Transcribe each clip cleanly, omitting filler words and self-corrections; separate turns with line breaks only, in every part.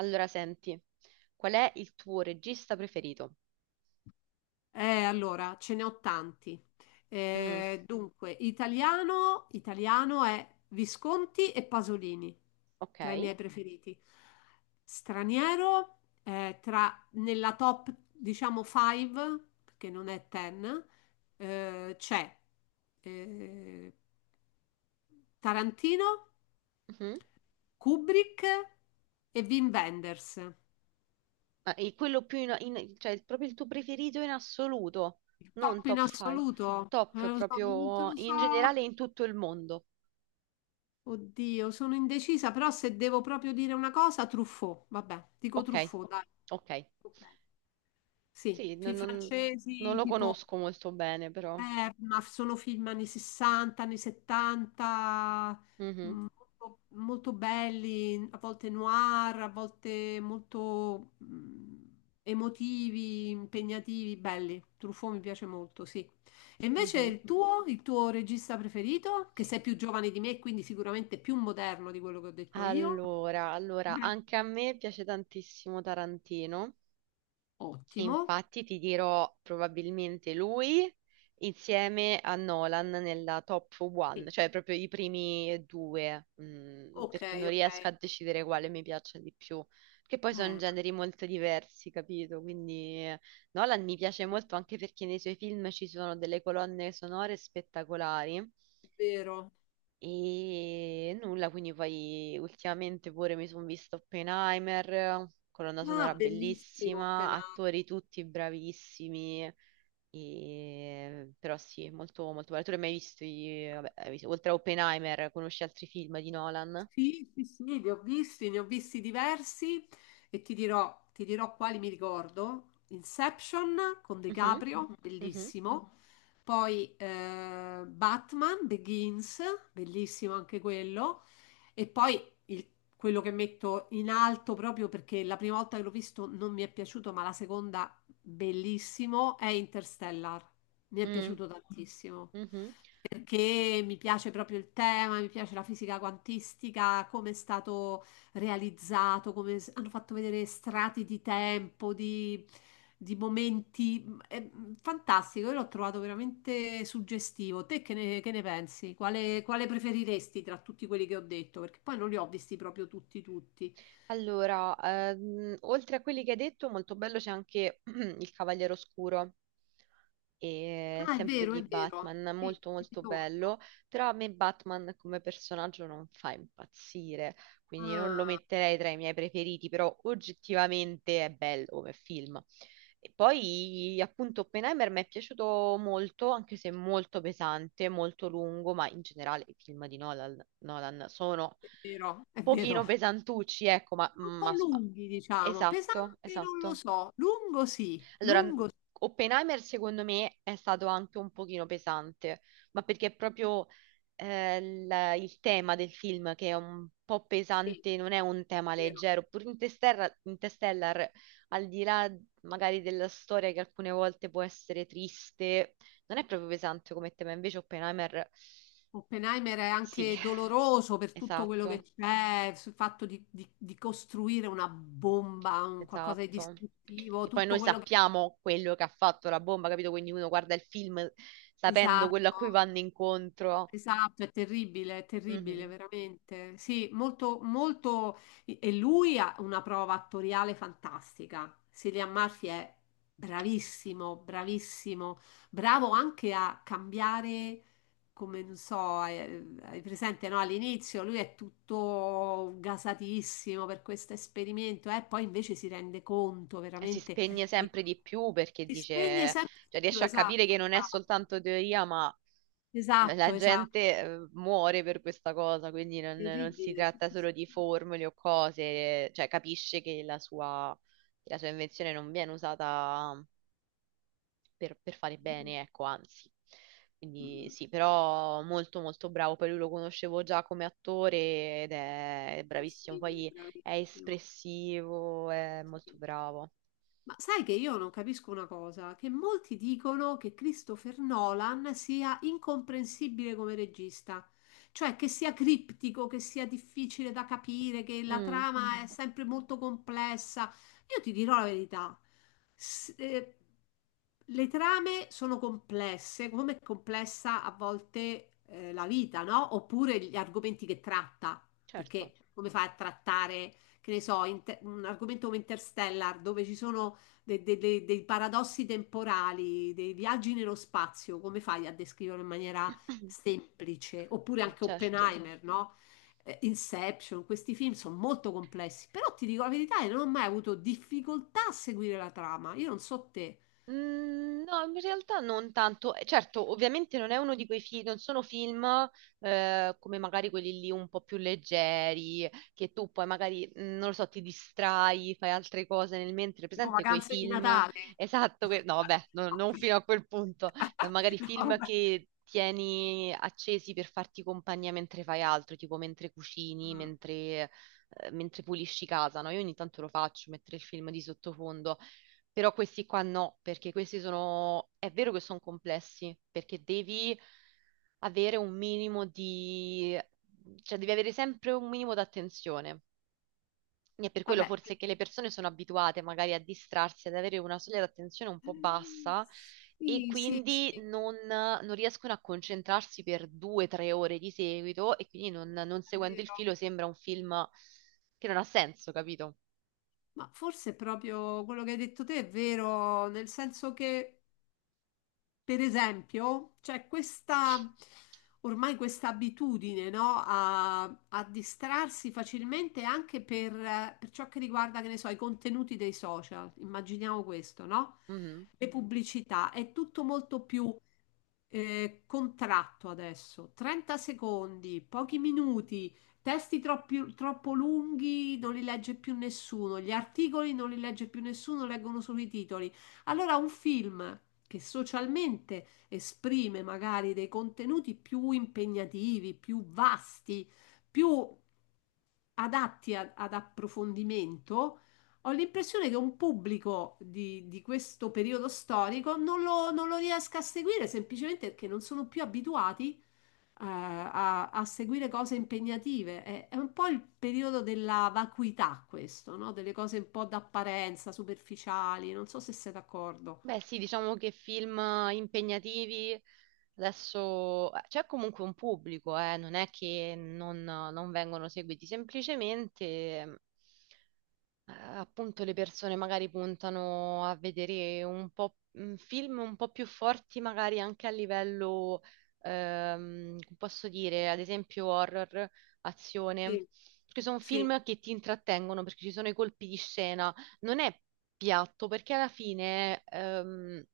Allora, senti, qual è il tuo regista preferito?
Allora, ce ne ho tanti.
Mm,
Dunque, italiano è Visconti e Pasolini, tra i
ok.
miei preferiti. Straniero, nella top, diciamo, 5, perché non è 10, c'è eh, Tarantino,
Mhm.
Kubrick e Wim Wenders.
Ah, e quello più cioè proprio il tuo preferito in assoluto,
Il
non
top in
top 5,
assoluto,
top
lo so, non te
proprio
lo so.
in generale in tutto il mondo.
Oddio, sono indecisa, però se devo proprio dire una cosa, Truffaut, vabbè, dico
Ok,
Truffaut, dai.
ok.
Ok. Sì,
Sì,
film
non
francesi,
lo
tipo.
conosco molto bene, però.
Ma sono film anni 60, anni 70,
Mhm,
molto, molto belli, a volte noir, a volte molto emotivi, impegnativi, belli. Truffaut mi piace molto, sì. E invece
mhm.
il tuo regista preferito, che sei più giovane di me, quindi sicuramente più moderno di quello che ho detto io.
Allora,
Mhm.
anche a me piace tantissimo Tarantino.
Ottimo.
Infatti ti dirò probabilmente lui insieme a Nolan nella top one,
Sì.
cioè proprio i primi due,
Ok,
perché non
ok.
riesco a decidere quale mi piace di più, che poi sono
Eh,
generi molto diversi, capito? Quindi Nolan mi piace molto anche perché nei suoi film ci sono delle colonne sonore spettacolari
vero.
e nulla, quindi poi ultimamente pure mi sono visto Oppenheimer, colonna sonora
Ah, bellissimo,
bellissima,
Penà.
attori tutti bravissimi, però sì, molto, molto bello. Tu l'hai mai visto, vabbè, oltre a Oppenheimer, conosci altri film di Nolan?
Sì, sì, sì, li ho visti, ne ho visti diversi e ti dirò quali mi ricordo. Inception con De
Mhm,
Caprio,
mhm,
bellissimo. Poi Batman Begins, bellissimo anche quello. E poi quello che metto in alto proprio perché la prima volta che l'ho visto non mi è piaciuto, ma la seconda bellissimo è Interstellar. Mi è
mm,
piaciuto tantissimo
mhm.
perché mi piace proprio il tema, mi piace la fisica quantistica, come è stato realizzato, come hanno fatto vedere strati di tempo, di momenti. È fantastico, io l'ho trovato veramente suggestivo. Te che ne pensi? Quale preferiresti tra tutti quelli che ho detto? Perché poi non li ho visti proprio tutti, tutti.
Allora, oltre a quelli che hai detto, molto bello c'è anche il Cavaliere Oscuro, e
Ah, è
sempre
vero,
di
è vero.
Batman,
Sì,
molto
ti
molto
ritorno.
bello, però a me Batman come personaggio non fa impazzire, quindi non lo
Ah,
metterei tra i miei preferiti, però oggettivamente è bello come film. E poi appunto Oppenheimer mi è piaciuto molto, anche se molto pesante, molto lungo, ma in generale i film di Nolan, Nolan sono
è vero,
un
è vero.
pochino pesantucci, ecco, ma,
Un po'
ma
lunghi, diciamo.
esatto,
Pesante non lo
esatto.
so,
Allora,
lungo
Oppenheimer secondo me è stato anche un pochino pesante, ma perché è proprio il tema del film che è un po'
sì,
pesante, non è un tema
vero.
leggero. Pure Interstellar, Interstellar, al di là magari della storia che alcune volte può essere triste, non è proprio pesante come tema, invece Oppenheimer
Oppenheimer è
sì,
anche doloroso per tutto quello
esatto.
che c'è, sul fatto di costruire una bomba, un qualcosa di
Esatto.
distruttivo,
Che poi noi
tutto quello che.
sappiamo quello che ha fatto la bomba, capito? Quindi uno guarda il film sapendo quello a cui
Esatto,
vanno incontro.
esatto, è terribile,
Mhm.
veramente. Sì, molto, molto. E lui ha una prova attoriale fantastica. Cillian Murphy è bravissimo, bravissimo, bravo anche a cambiare, come non so, hai presente, no? All'inizio lui è tutto gasatissimo per questo esperimento, e poi invece si rende conto
E si
veramente
spegne
di
sempre
quello
di più perché
si spegne
dice,
sempre di
cioè
più,
riesce a
esatto,
capire che non è
brava.
soltanto teoria, ma
Esatto,
la
esatto.
gente muore per questa cosa, quindi non si
Terribile, sì,
tratta
sì,
solo di
sì.
formule o cose, cioè capisce che la sua invenzione non viene usata per fare bene, ecco, anzi. Quindi
Mm,
sì, però molto molto bravo, poi lui lo conoscevo già come attore ed è
eh
bravissimo,
sì, lui è
poi è
bravissimo,
espressivo, è molto
sì.
bravo.
Ma sai che io non capisco una cosa, che molti dicono che Christopher Nolan sia incomprensibile come regista, cioè che sia criptico, che sia difficile da capire, che la
Mm,
trama è sempre molto complessa. Io ti dirò la verità, s- eh, le trame sono complesse, come è complessa a volte la vita, no? Oppure gli argomenti che tratta, perché
certo.
come fai a trattare, che ne so, un argomento come Interstellar, dove ci sono dei paradossi temporali, dei viaggi nello spazio, come fai a descriverlo in maniera semplice? Oppure anche
Certo.
Oppenheimer, no? Inception, questi film sono molto complessi, però ti dico la verità, io non ho mai avuto difficoltà a seguire la trama. Io non so te,
Mm, no, in realtà non tanto. Certo, ovviamente non è uno di quei film, non sono film come magari quelli lì un po' più leggeri, che tu poi magari, non lo so, ti distrai, fai altre cose nel mentre.
tipo
Presente quei
Vacanze di
film,
Natale.
esatto, no, vabbè,
Ok.
non fino a quel punto, magari
No,
film
vabbè.
che tieni accesi per farti compagnia mentre fai altro, tipo mentre cucini,
Mm,
mentre pulisci casa, no? Io ogni tanto lo faccio, mettere il film di sottofondo però questi qua no, perché questi sono, è vero che sono complessi, perché devi avere un minimo di, cioè devi avere sempre un minimo d'attenzione. E per quello
vabbè.
forse che le persone sono abituate magari a distrarsi, ad avere una soglia d'attenzione un po' bassa e
Sì, sì,
quindi
sì,
non riescono a concentrarsi per 2 o 3 ore di seguito e quindi non
è
seguendo il
vero.
filo sembra un film che non ha senso, capito?
Ma forse proprio quello che hai detto te è vero, nel senso che per esempio, c'è questa, ormai questa abitudine, no? A distrarsi facilmente anche per ciò che riguarda, che ne so, i contenuti dei social. Immaginiamo questo, no?
Mhm.
Le pubblicità, è tutto molto più contratto adesso. 30 secondi, pochi minuti, testi troppo lunghi non li legge più nessuno, gli articoli non li legge più nessuno, leggono solo i titoli. Allora un film che socialmente esprime magari dei contenuti più impegnativi, più vasti, più adatti ad approfondimento, ho l'impressione che un pubblico di questo periodo storico non lo riesca a seguire semplicemente perché non sono più abituati, a seguire cose impegnative. È un po' il periodo della vacuità questo, no? Delle cose un po' d'apparenza, superficiali, non so se sei d'accordo.
Beh, sì, diciamo che film impegnativi adesso c'è comunque un pubblico, non è che non vengono seguiti, semplicemente appunto le persone magari puntano a vedere un po' film un po' più forti, magari anche a livello, come posso dire, ad esempio horror, azione,
Sì,
perché sono
sì, è
film che ti intrattengono, perché ci sono i colpi di scena, non è piatto, perché alla fine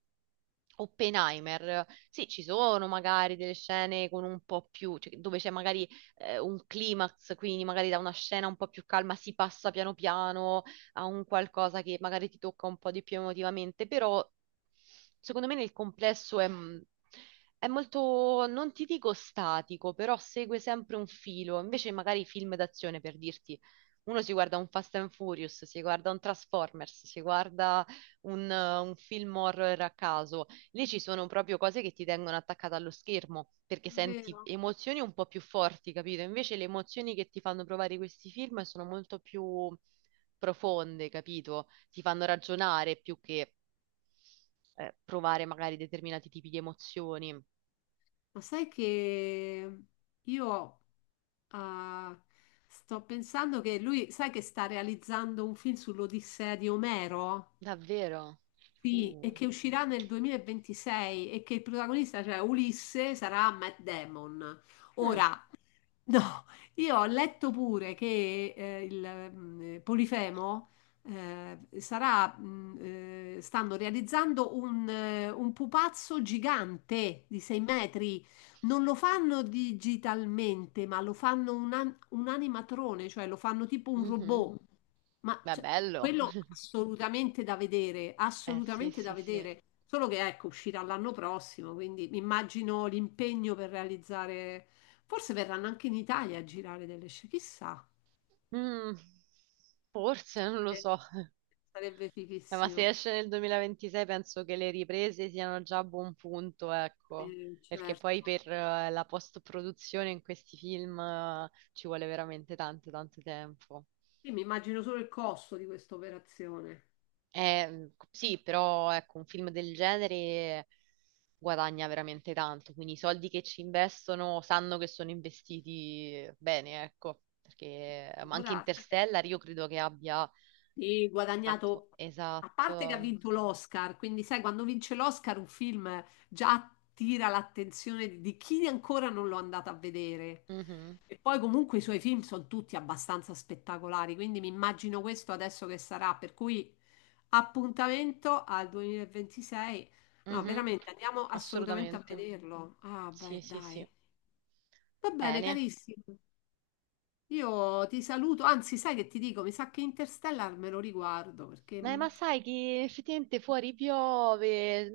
Oppenheimer, sì, ci sono magari delle scene con un po' più, cioè, dove c'è magari un climax, quindi magari da una scena un po' più calma si passa piano piano a un qualcosa che magari ti tocca un po' di più emotivamente, però secondo me nel complesso è molto, non ti dico statico, però segue sempre un filo. Invece magari i film d'azione, per dirti, uno si guarda un Fast and Furious, si guarda un Transformers, si guarda un film horror a caso. Lì ci sono proprio cose che ti tengono attaccata allo schermo, perché senti
vero.
emozioni un po' più forti, capito? Invece le emozioni che ti fanno provare questi film sono molto più profonde, capito? Ti fanno ragionare più che provare magari determinati tipi di emozioni.
Ma sai che io ah, sto pensando che lui, sai che sta realizzando un film sull'Odissea di Omero?
Davvero?
Sì,
Uh.
e che uscirà nel 2026 e che il protagonista, cioè Ulisse, sarà Matt Damon.
Mm.
Ora, no, io ho letto pure che il Polifemo sarà, stanno realizzando un pupazzo gigante di 6 metri. Non lo fanno digitalmente, ma lo fanno un animatrone, cioè lo fanno tipo un
Mhm.
robot. Ma
Beh,
cioè,
bello.
quello assolutamente da vedere,
Eh sì,
assolutamente
sì,
da
sì.
vedere. Solo che ecco, uscirà l'anno prossimo, quindi mi immagino l'impegno per realizzare. Forse verranno anche in Italia a girare delle scene, chissà.
Mm, forse, non lo
Sarebbe
so.
sarebbe
Ma se
fighissimo.
esce nel 2026 penso che le riprese siano già a buon punto, ecco. Perché poi
Certo.
per la post-produzione in questi film ci vuole veramente tanto, tanto tempo.
Sì, mi immagino solo il costo di questa operazione.
Sì, però ecco, un film del genere guadagna veramente tanto, quindi i soldi che ci investono sanno che sono investiti bene, ecco, perché anche
Allora,
Interstellar io credo che abbia
sì,
fatto
guadagnato, a parte che ha
esatto.
vinto l'Oscar, quindi sai, quando vince l'Oscar un film già attira l'attenzione di chi ancora non l'ho andato a vedere.
Mhm,
E poi comunque i suoi film sono tutti abbastanza spettacolari, quindi mi immagino questo adesso che sarà, per cui appuntamento al 2026. No,
mhm.
veramente, andiamo assolutamente a
Assolutamente.
vederlo. Ah,
Sì,
beh,
sì, sì.
dai. Va bene,
Bene.
carissimo. Io ti saluto, anzi, sai che ti dico, mi sa che Interstellar me lo riguardo perché
Ma
mh,
sai che effettivamente fuori piove,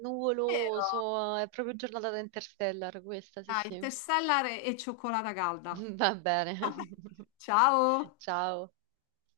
Vero?
nuvoloso, è proprio giornata da Interstellar questa, sì,
Dai,
sì.
tessella e cioccolata calda.
Va bene.
Ciao!
Ciao.